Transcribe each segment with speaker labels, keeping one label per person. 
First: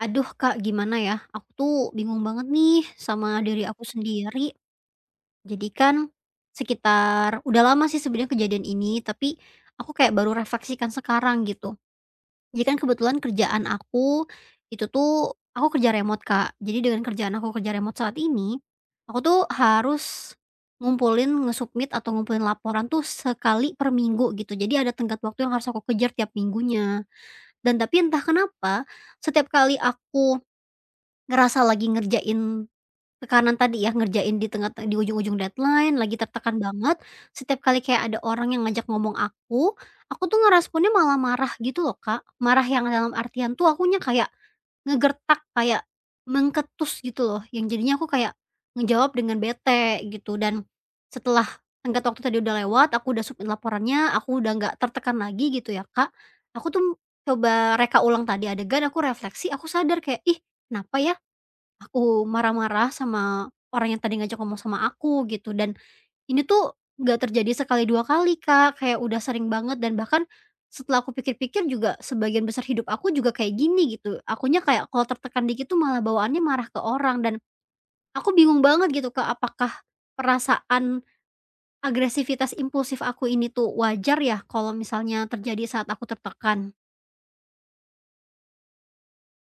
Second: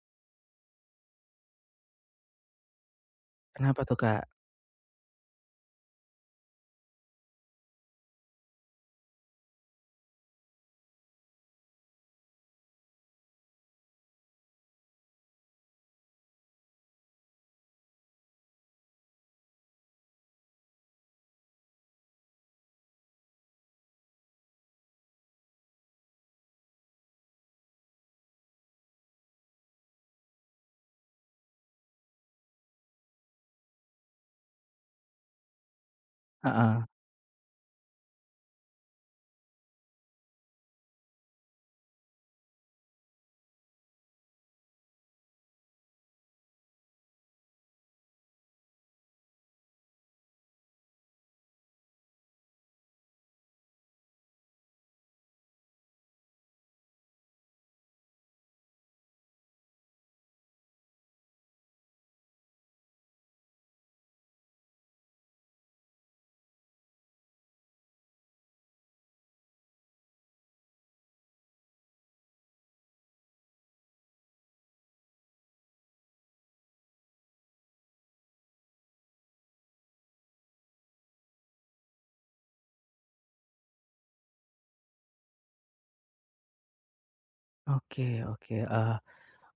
Speaker 1: Aduh Kak, gimana ya? Aku tuh bingung banget nih sama diri
Speaker 2: Kenapa
Speaker 1: aku
Speaker 2: tuh, Kak?
Speaker 1: sendiri. Jadi kan sekitar udah lama sih sebenarnya kejadian ini, tapi aku kayak baru refleksikan sekarang gitu. Jadi kan kebetulan kerjaan aku itu tuh aku kerja remote, Kak. Jadi dengan kerjaan aku kerja remote saat ini, aku tuh harus ngumpulin, ngesubmit atau ngumpulin laporan tuh sekali per minggu gitu. Jadi ada tenggat waktu yang harus aku kejar tiap minggunya. Dan tapi entah kenapa setiap kali aku ngerasa lagi ngerjain tekanan tadi ya, ngerjain di tengah, di ujung-ujung deadline, lagi tertekan
Speaker 2: Heeh.
Speaker 1: banget, setiap kali kayak ada orang yang ngajak ngomong aku tuh ngeresponnya malah marah gitu loh, Kak. Marah yang dalam artian tuh akunya kayak ngegertak, kayak mengketus gitu loh, yang jadinya aku kayak ngejawab dengan bete gitu, dan setelah tenggat waktu tadi udah lewat, aku udah submit laporannya, aku udah nggak tertekan lagi gitu ya, Kak. Aku tuh coba reka ulang tadi adegan, aku refleksi, aku sadar kayak, "Ih, kenapa ya aku marah-marah sama orang yang tadi ngajak ngomong sama aku, gitu?" Dan ini tuh nggak terjadi sekali 2 kali, Kak, kayak udah sering banget, dan bahkan setelah aku pikir-pikir juga sebagian besar hidup aku juga kayak gini gitu. Akunya kayak kalau tertekan dikit tuh malah bawaannya marah ke orang, dan aku bingung banget gitu, Kak, apakah perasaan agresivitas impulsif aku ini tuh wajar ya kalau misalnya terjadi saat aku tertekan?
Speaker 2: oke oke,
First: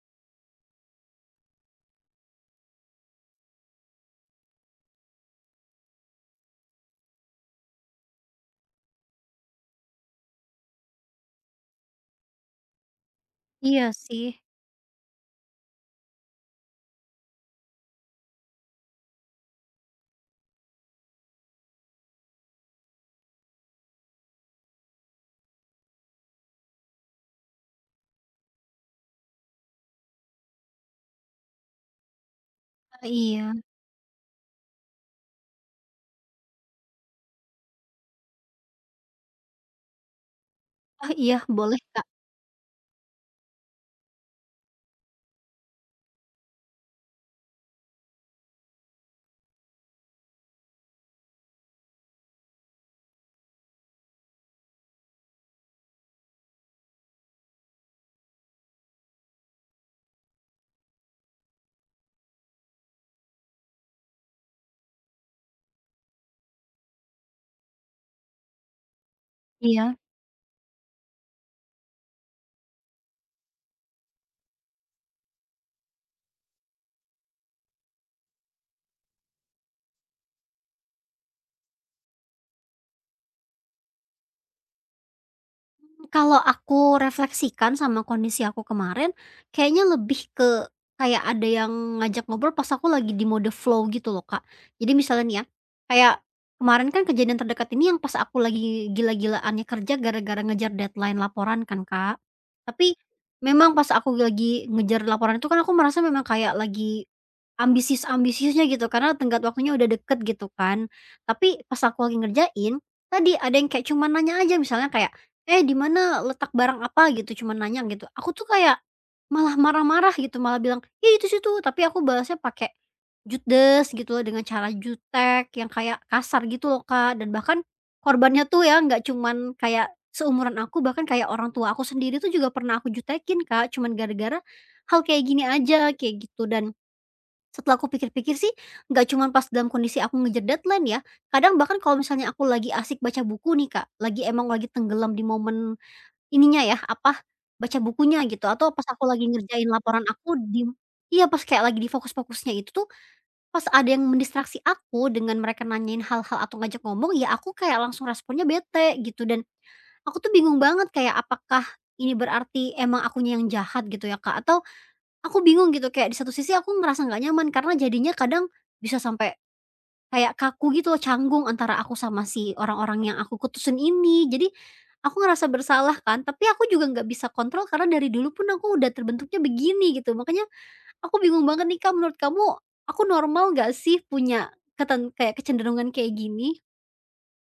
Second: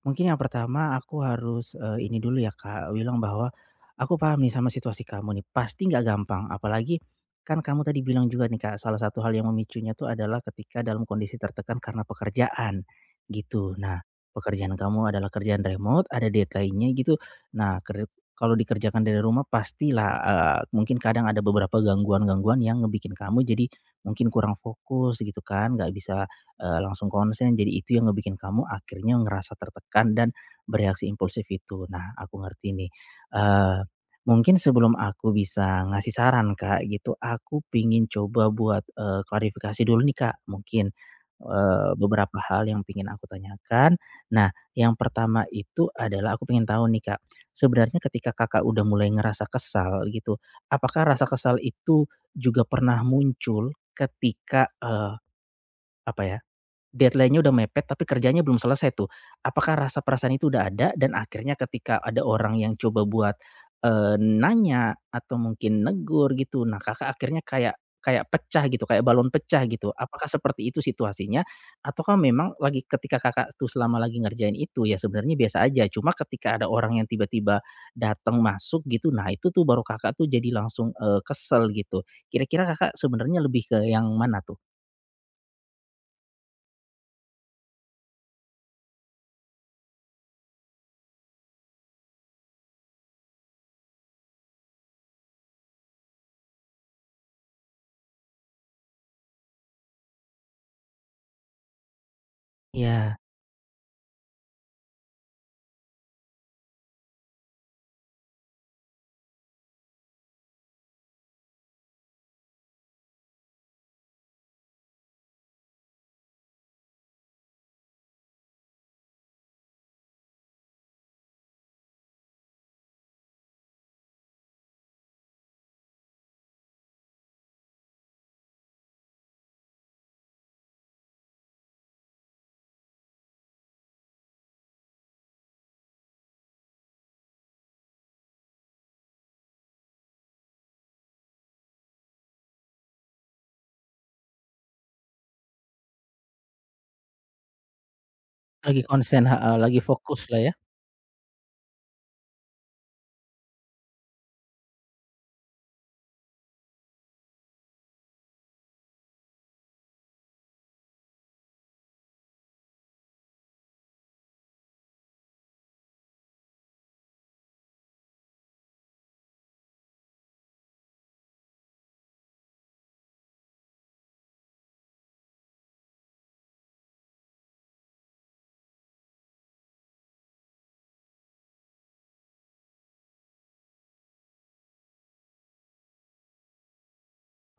Speaker 2: mungkin yang pertama aku harus, ini dulu ya, Kak, bilang bahwa aku paham nih sama situasi kamu nih, pasti nggak gampang. Apalagi kan kamu tadi bilang juga nih, Kak, salah satu hal yang memicunya tuh adalah ketika dalam kondisi tertekan karena pekerjaan, gitu.
Speaker 1: Iya
Speaker 2: Nah,
Speaker 1: sih.
Speaker 2: pekerjaan kamu adalah kerjaan remote, ada deadline-nya gitu. Nah, kalau dikerjakan dari rumah pastilah, mungkin kadang ada beberapa gangguan-gangguan yang ngebikin kamu jadi mungkin kurang fokus gitu kan, nggak bisa langsung konsen, jadi itu yang ngebikin kamu akhirnya ngerasa tertekan dan bereaksi impulsif itu. Nah, aku ngerti nih,
Speaker 1: Ah, iya.
Speaker 2: eee, mungkin sebelum aku bisa ngasih saran, Kak, gitu, aku pingin coba buat, klarifikasi dulu nih, Kak, mungkin,
Speaker 1: Ah, iya boleh, Kak.
Speaker 2: beberapa hal yang pingin aku tanyakan. Nah, yang pertama itu adalah aku pengen tahu nih, Kak, sebenarnya ketika Kakak udah mulai ngerasa kesal gitu, apakah rasa kesal itu juga pernah muncul ketika, apa ya, deadline-nya udah mepet tapi kerjanya belum selesai tuh. Apakah rasa perasaan itu udah ada dan akhirnya ketika ada orang yang coba buat, nanya atau mungkin negur gitu, nah Kakak akhirnya kayak kayak pecah gitu, kayak balon pecah gitu.
Speaker 1: Iya.
Speaker 2: Apakah seperti itu situasinya? Ataukah memang lagi ketika Kakak tuh selama lagi ngerjain itu ya sebenarnya biasa aja, cuma ketika ada orang yang tiba-tiba datang masuk gitu, nah itu tuh baru Kakak tuh jadi langsung, kesel gitu. Kira-kira Kakak sebenarnya lebih ke yang mana tuh?
Speaker 1: Kalau aku refleksikan sama kondisi aku kemarin, kayaknya lebih ke kayak ada yang ngajak ngobrol pas aku lagi di mode flow gitu loh, Kak. Jadi misalnya nih ya, kayak kemarin kan kejadian terdekat ini yang pas aku lagi gila-gilaannya kerja gara-gara ngejar deadline laporan kan, Kak. Tapi
Speaker 2: Iya.
Speaker 1: memang pas aku lagi ngejar laporan itu kan aku merasa memang kayak lagi ambisius-ambisiusnya gitu karena tenggat waktunya udah deket gitu kan. Tapi pas aku lagi ngerjain, tadi ada yang kayak cuma nanya aja misalnya kayak, "Eh, di mana letak barang apa?" gitu, cuma nanya gitu. Aku tuh kayak malah marah-marah gitu, malah bilang, "Ya itu situ," tapi aku balasnya pakai judes gitu loh, dengan cara jutek yang kayak kasar gitu loh, Kak, dan bahkan korbannya tuh ya nggak cuman kayak seumuran aku, bahkan kayak orang tua aku sendiri tuh juga pernah aku jutekin, Kak, cuman gara-gara hal kayak gini aja, kayak gitu. Dan setelah aku pikir-pikir sih nggak cuman pas dalam kondisi aku ngejar deadline ya, kadang bahkan kalau misalnya aku lagi asik baca buku nih, Kak, lagi emang lagi tenggelam di momen ininya ya, apa, baca bukunya gitu, atau
Speaker 2: Lagi
Speaker 1: pas aku
Speaker 2: konsen,
Speaker 1: lagi
Speaker 2: heeh,
Speaker 1: ngerjain
Speaker 2: lagi
Speaker 1: laporan
Speaker 2: fokus
Speaker 1: aku
Speaker 2: lah ya.
Speaker 1: di, iya, pas kayak lagi di fokus-fokusnya itu tuh, pas ada yang mendistraksi aku dengan mereka nanyain hal-hal atau ngajak ngomong, ya aku kayak langsung responnya bete gitu, dan aku tuh bingung banget kayak apakah ini berarti emang akunya yang jahat gitu ya, Kak, atau aku bingung gitu kayak di satu sisi aku ngerasa nggak nyaman karena jadinya kadang bisa sampai kayak kaku gitu loh, canggung antara aku sama si orang-orang yang aku kutusin ini. Jadi, aku ngerasa bersalah kan, tapi aku juga nggak bisa kontrol karena dari dulu pun aku udah terbentuknya begini gitu. Makanya aku bingung banget nih, Kak, menurut kamu aku normal nggak sih punya kayak kecenderungan kayak gini?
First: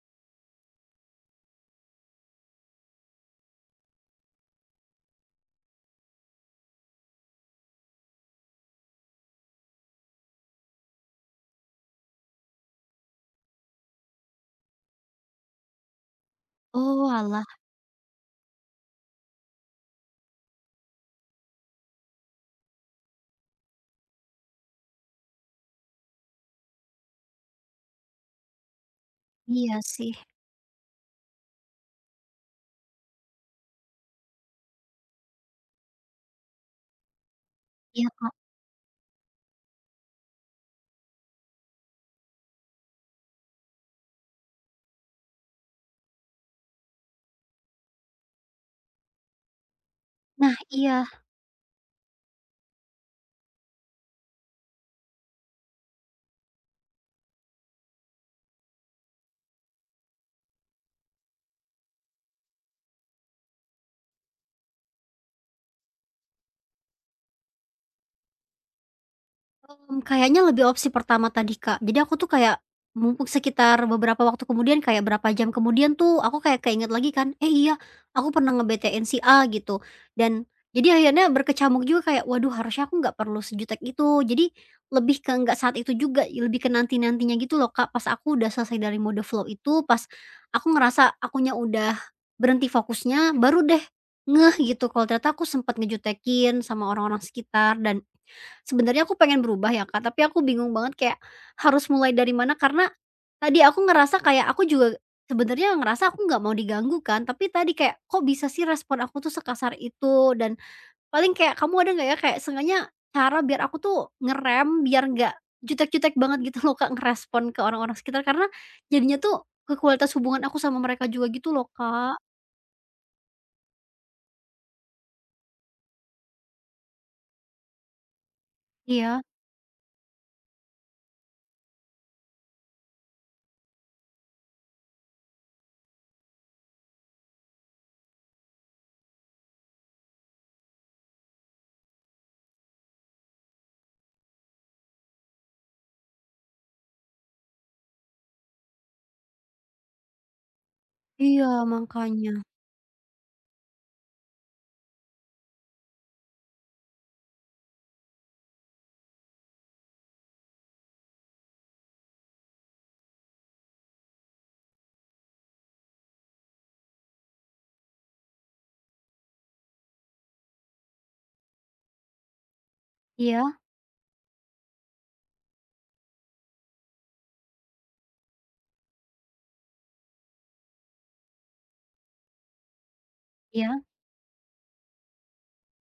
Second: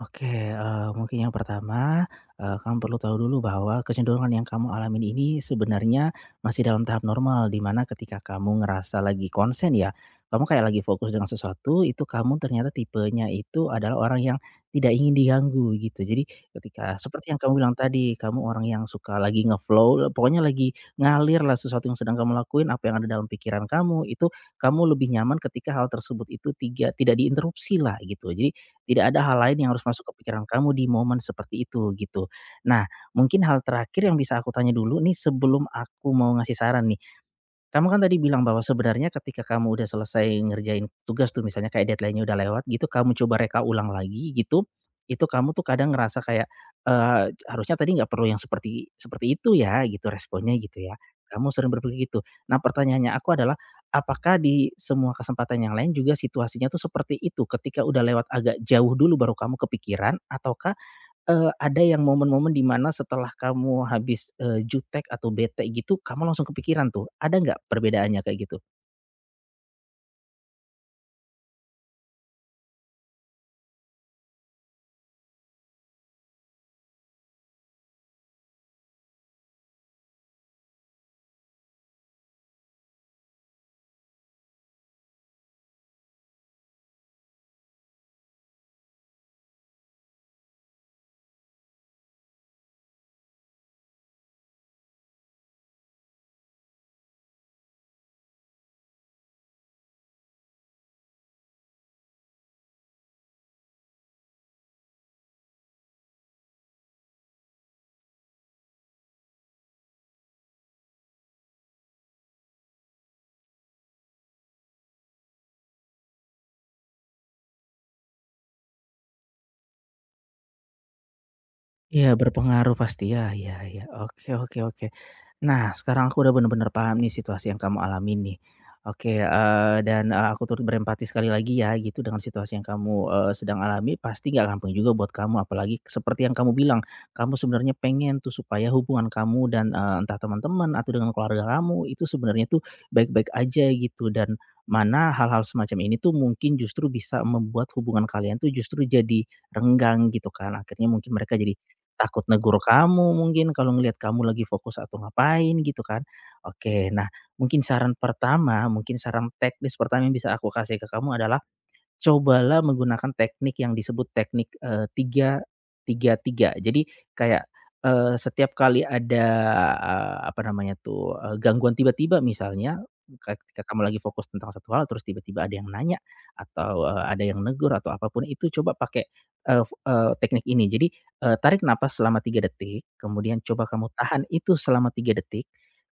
Speaker 2: Oke, mungkin yang pertama, kamu perlu tahu dulu bahwa kecenderungan yang kamu alamin ini sebenarnya masih dalam tahap normal, di mana ketika kamu ngerasa lagi konsen ya, kamu kayak lagi fokus dengan sesuatu, itu kamu ternyata tipenya itu adalah orang yang tidak ingin diganggu gitu. Jadi ketika
Speaker 1: Oh
Speaker 2: seperti yang
Speaker 1: oalah,
Speaker 2: kamu bilang tadi, kamu orang yang suka lagi ngeflow, pokoknya lagi ngalir lah sesuatu yang sedang kamu lakuin, apa yang ada dalam pikiran kamu, itu kamu lebih nyaman ketika hal tersebut itu tidak diinterupsi lah gitu. Jadi tidak ada hal lain yang
Speaker 1: iya
Speaker 2: harus masuk
Speaker 1: sih.
Speaker 2: ke pikiran kamu di momen seperti itu gitu. Nah, mungkin hal terakhir yang bisa aku tanya dulu nih sebelum aku mau ngasih saran nih. Kamu kan
Speaker 1: Iya,
Speaker 2: tadi
Speaker 1: Kak.
Speaker 2: bilang bahwa sebenarnya ketika kamu udah selesai ngerjain tugas tuh misalnya kayak deadline-nya udah lewat gitu, kamu coba reka ulang lagi gitu, itu kamu tuh kadang ngerasa kayak, harusnya tadi nggak perlu yang seperti seperti itu ya gitu
Speaker 1: Nah,
Speaker 2: responnya gitu ya.
Speaker 1: iya.
Speaker 2: Kamu sering berpikir gitu. Nah pertanyaannya aku adalah, apakah di semua kesempatan yang lain juga situasinya tuh seperti itu? Ketika udah lewat agak jauh dulu baru kamu kepikiran ataukah ada yang momen-momen di mana setelah kamu habis, jutek atau bete gitu, kamu langsung kepikiran tuh, ada nggak perbedaannya kayak gitu?
Speaker 1: Kayaknya lebih opsi pertama tadi, Kak. Jadi aku tuh kayak mumpung sekitar beberapa waktu kemudian, kayak berapa jam kemudian tuh aku kayak keinget lagi kan, "Eh, iya aku pernah nge-BT-in si A," gitu. Dan jadi akhirnya berkecamuk juga kayak, "Waduh, harusnya aku nggak perlu sejutek itu." Jadi lebih ke nggak saat itu juga, lebih ke nanti-nantinya gitu loh, Kak. Pas aku udah selesai dari mode flow itu, pas aku ngerasa akunya udah berhenti fokusnya, baru deh ngeh gitu kalau ternyata aku sempet ngejutekin sama orang-orang sekitar, dan sebenarnya aku pengen berubah ya Kak, tapi aku bingung banget kayak harus mulai dari mana karena tadi aku ngerasa kayak aku juga sebenarnya ngerasa aku nggak mau diganggu kan, tapi tadi kayak kok bisa sih respon aku tuh sekasar itu, dan paling kayak kamu ada nggak ya kayak seenggaknya cara biar aku tuh ngerem biar nggak jutek-jutek banget gitu loh Kak, ngerespon ke orang-orang sekitar karena jadinya tuh ke kualitas hubungan aku sama mereka juga gitu loh
Speaker 2: Iya
Speaker 1: Kak.
Speaker 2: berpengaruh pasti ya, iya, iya. Oke, oke, oke. Nah sekarang aku udah bener-bener paham nih situasi yang kamu alami nih. Oke,
Speaker 1: Iya.
Speaker 2: dan, aku turut berempati sekali lagi ya gitu dengan situasi yang kamu, sedang alami pasti nggak gampang juga buat kamu apalagi seperti yang kamu bilang, kamu sebenarnya pengen tuh supaya hubungan kamu dan, entah teman-teman atau dengan keluarga kamu itu sebenarnya tuh baik-baik aja gitu dan mana hal-hal semacam ini tuh mungkin justru bisa membuat hubungan kalian tuh justru jadi renggang gitu kan, akhirnya mungkin mereka
Speaker 1: Iya
Speaker 2: jadi takut
Speaker 1: makanya.
Speaker 2: negur kamu mungkin kalau ngelihat kamu lagi fokus atau ngapain gitu kan. Oke, nah mungkin saran pertama, mungkin saran teknis pertama yang bisa aku kasih ke kamu adalah cobalah menggunakan teknik yang disebut teknik, 3 3 3. Jadi kayak, setiap kali ada, apa namanya tuh, gangguan tiba-tiba misalnya,
Speaker 1: Iya,
Speaker 2: ketika kamu lagi fokus tentang satu hal terus tiba-tiba ada yang nanya atau, ada yang negur atau apapun itu coba pakai, teknik ini. Jadi, tarik napas selama 3 detik, kemudian coba
Speaker 1: iya.
Speaker 2: kamu tahan itu selama 3 detik,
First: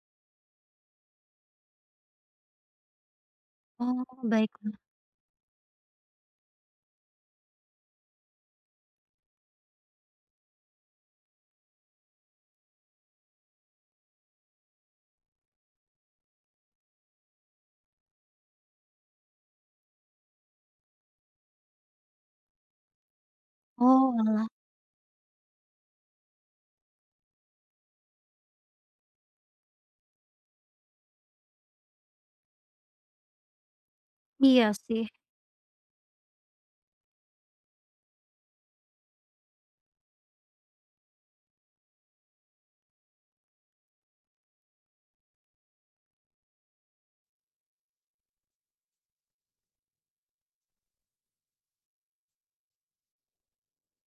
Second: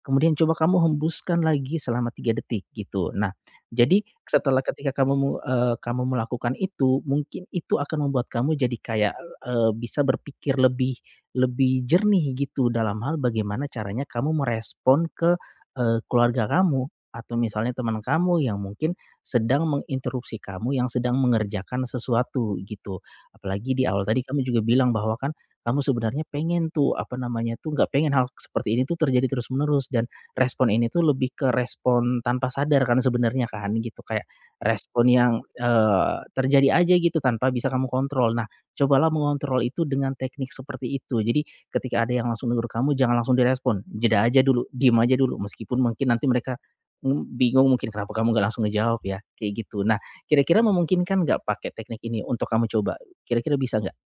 Speaker 2: kemudian coba kamu hembuskan lagi selama 3 detik gitu. Nah jadi
Speaker 1: Oh,
Speaker 2: setelah
Speaker 1: baiklah.
Speaker 2: ketika kamu melakukan itu, mungkin itu akan membuat kamu jadi kayak, bisa berpikir lebih lebih jernih gitu dalam hal bagaimana caranya kamu merespon ke, keluarga kamu atau misalnya teman kamu yang mungkin sedang menginterupsi kamu, yang sedang mengerjakan sesuatu gitu. Apalagi di awal
Speaker 1: Oh,
Speaker 2: tadi kamu
Speaker 1: alah.
Speaker 2: juga bilang bahwa kan kamu sebenarnya pengen tuh, apa namanya tuh, nggak pengen hal seperti ini tuh terjadi terus-menerus dan respon ini tuh lebih ke respon tanpa sadar kan sebenarnya kan gitu, kayak
Speaker 1: Iya sih.
Speaker 2: respon yang, terjadi aja gitu tanpa bisa kamu kontrol. Nah, cobalah mengontrol itu dengan teknik seperti itu. Jadi ketika ada yang langsung negur kamu jangan langsung direspon, jeda aja dulu, diem aja dulu, meskipun mungkin nanti mereka, bingung mungkin kenapa kamu nggak langsung ngejawab ya, kayak gitu. Nah, kira-kira memungkinkan nggak pakai teknik ini untuk kamu coba? Kira-kira bisa nggak?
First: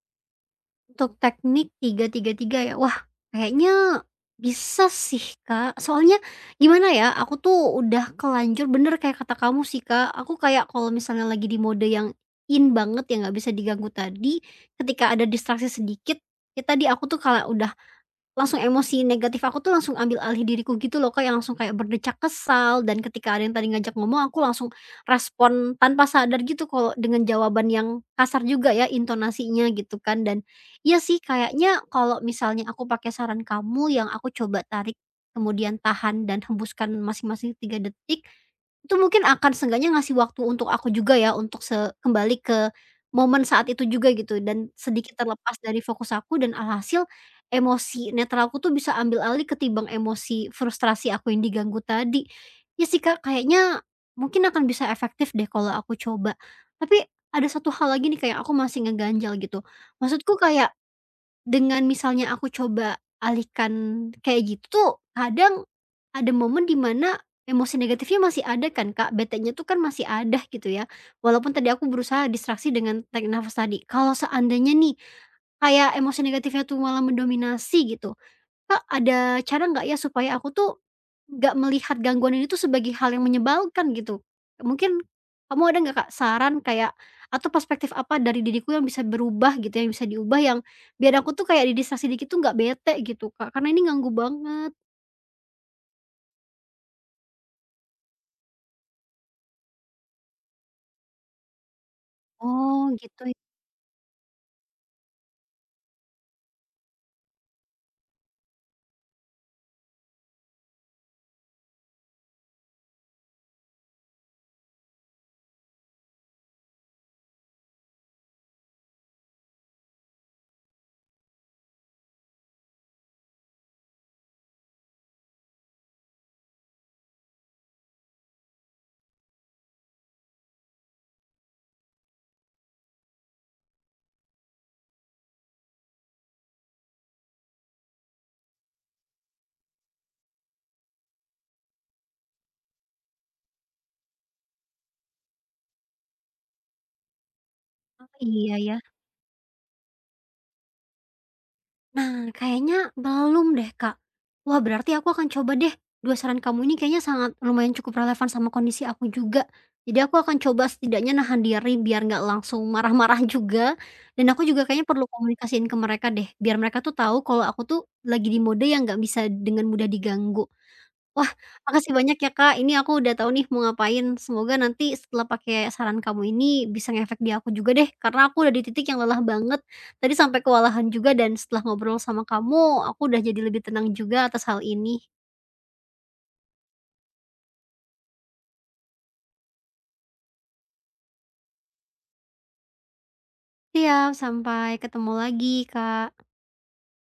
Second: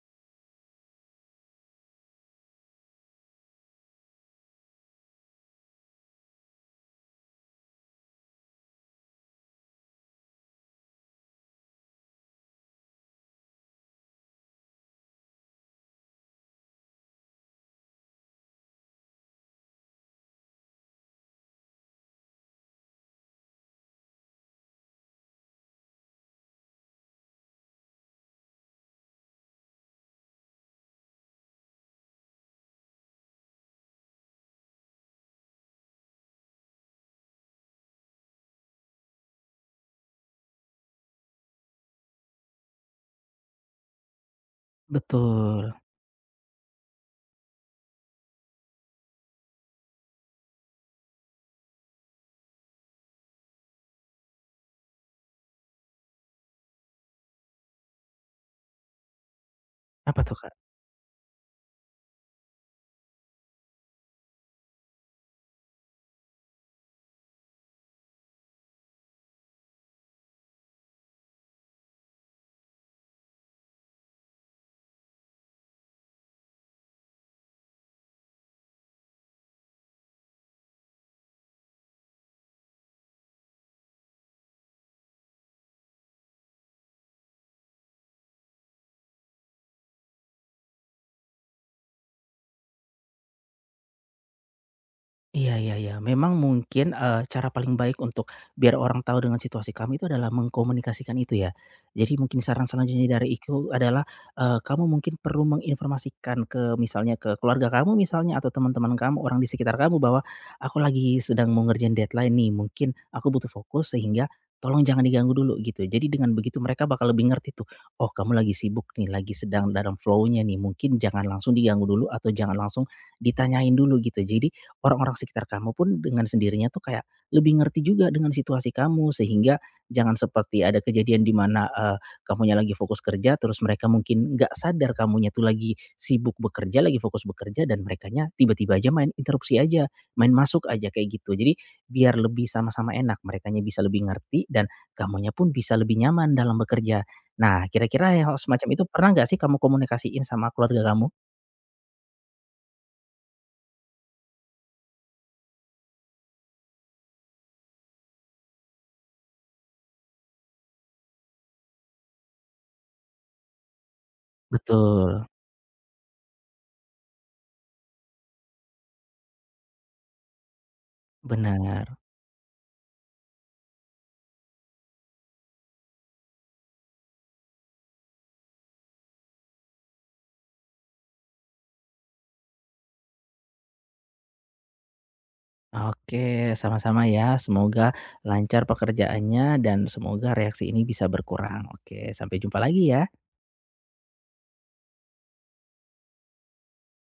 Speaker 1: Untuk teknik tiga tiga tiga ya? Wah, kayaknya bisa sih, Kak. Soalnya gimana ya, aku tuh udah kelanjur bener kayak kata kamu sih, Kak. Aku kayak kalau misalnya lagi di mode yang in banget yang nggak bisa diganggu tadi, ketika ada distraksi sedikit, ya tadi aku tuh kalau udah langsung emosi negatif aku tuh langsung ambil alih diriku gitu loh Kak, yang langsung kayak berdecak kesal, dan ketika ada yang tadi ngajak ngomong aku langsung respon tanpa sadar gitu kalau dengan jawaban yang kasar juga ya intonasinya gitu kan, dan iya sih kayaknya kalau misalnya aku pakai saran kamu yang aku coba tarik, kemudian tahan dan hembuskan masing-masing 3 detik, itu mungkin akan seenggaknya ngasih waktu untuk aku juga ya untuk se kembali ke momen saat itu juga gitu dan sedikit terlepas
Speaker 2: Betul.
Speaker 1: dari fokus aku, dan alhasil emosi netral aku tuh bisa ambil alih ketimbang emosi frustrasi aku yang diganggu tadi. Ya sih, Kak, kayaknya mungkin akan bisa efektif deh kalau aku coba. Tapi ada satu hal lagi nih, Kak, aku masih ngeganjal gitu.
Speaker 2: Apa
Speaker 1: Maksudku
Speaker 2: tuh, Kak?
Speaker 1: kayak dengan misalnya aku coba alihkan kayak gitu tuh kadang ada momen dimana emosi negatifnya masih ada kan, Kak, betenya tuh kan masih ada gitu ya. Walaupun tadi aku berusaha distraksi dengan teknik nafas tadi. Kalau seandainya nih kayak emosi negatifnya tuh malah mendominasi gitu. Kak, ada cara nggak ya supaya aku tuh nggak melihat gangguan ini tuh sebagai hal yang menyebalkan gitu? Mungkin kamu ada nggak Kak saran kayak atau perspektif apa dari diriku yang bisa berubah gitu, yang bisa diubah, yang biar aku tuh kayak didistraksi dikit tuh nggak bete gitu Kak, karena ini ganggu banget.
Speaker 2: Iya, iya, iya. Memang mungkin, cara paling baik untuk biar orang tahu dengan situasi kamu itu adalah mengkomunikasikan itu ya. Jadi mungkin saran
Speaker 1: Oh
Speaker 2: selanjutnya
Speaker 1: gitu
Speaker 2: dari
Speaker 1: ya,
Speaker 2: itu adalah, kamu mungkin perlu menginformasikan ke misalnya ke keluarga kamu misalnya atau teman-teman kamu, orang di sekitar kamu bahwa, "Aku lagi sedang mau ngerjain deadline nih, mungkin aku butuh fokus sehingga tolong jangan diganggu dulu," gitu. Jadi dengan begitu mereka bakal lebih ngerti tuh, "Oh kamu lagi sibuk nih, lagi sedang dalam flow-nya nih, mungkin jangan langsung diganggu dulu atau jangan langsung ditanyain dulu," gitu. Jadi orang-orang sekitar kamu pun dengan sendirinya tuh kayak lebih ngerti juga dengan situasi kamu sehingga jangan seperti ada kejadian di mana, kamunya lagi fokus kerja terus mereka mungkin nggak sadar kamunya tuh lagi sibuk bekerja, lagi fokus bekerja dan merekanya tiba-tiba aja main interupsi aja, main masuk aja kayak gitu. Jadi biar lebih sama-sama enak, merekanya bisa lebih ngerti dan kamunya pun bisa lebih nyaman dalam bekerja. Nah, kira-kira hal
Speaker 1: iya
Speaker 2: semacam
Speaker 1: ya.
Speaker 2: itu pernah nggak sih kamu komunikasiin sama keluarga kamu?
Speaker 1: Nah, kayaknya belum deh, Kak. Wah, berarti aku akan coba deh. Dua saran kamu ini kayaknya sangat lumayan cukup relevan sama kondisi aku juga. Jadi aku akan coba setidaknya nahan diri biar nggak langsung marah-marah juga, dan aku juga kayaknya perlu
Speaker 2: Betul,
Speaker 1: komunikasiin ke mereka deh, biar mereka tuh tahu kalau aku tuh lagi di mode yang nggak bisa dengan mudah diganggu. Wah, makasih
Speaker 2: benar.
Speaker 1: banyak ya Kak, ini aku udah tahu nih mau ngapain. Semoga nanti setelah pakai saran kamu ini bisa ngefek di aku juga deh, karena aku udah di titik yang lelah banget. Tadi sampai kewalahan juga, dan setelah ngobrol sama kamu, aku udah jadi lebih tenang juga atas hal ini.
Speaker 2: Oke, sama-sama ya. Semoga lancar pekerjaannya dan semoga reaksi ini bisa berkurang. Oke, sampai jumpa lagi ya.
Speaker 1: Siap, sampai ketemu lagi Kak.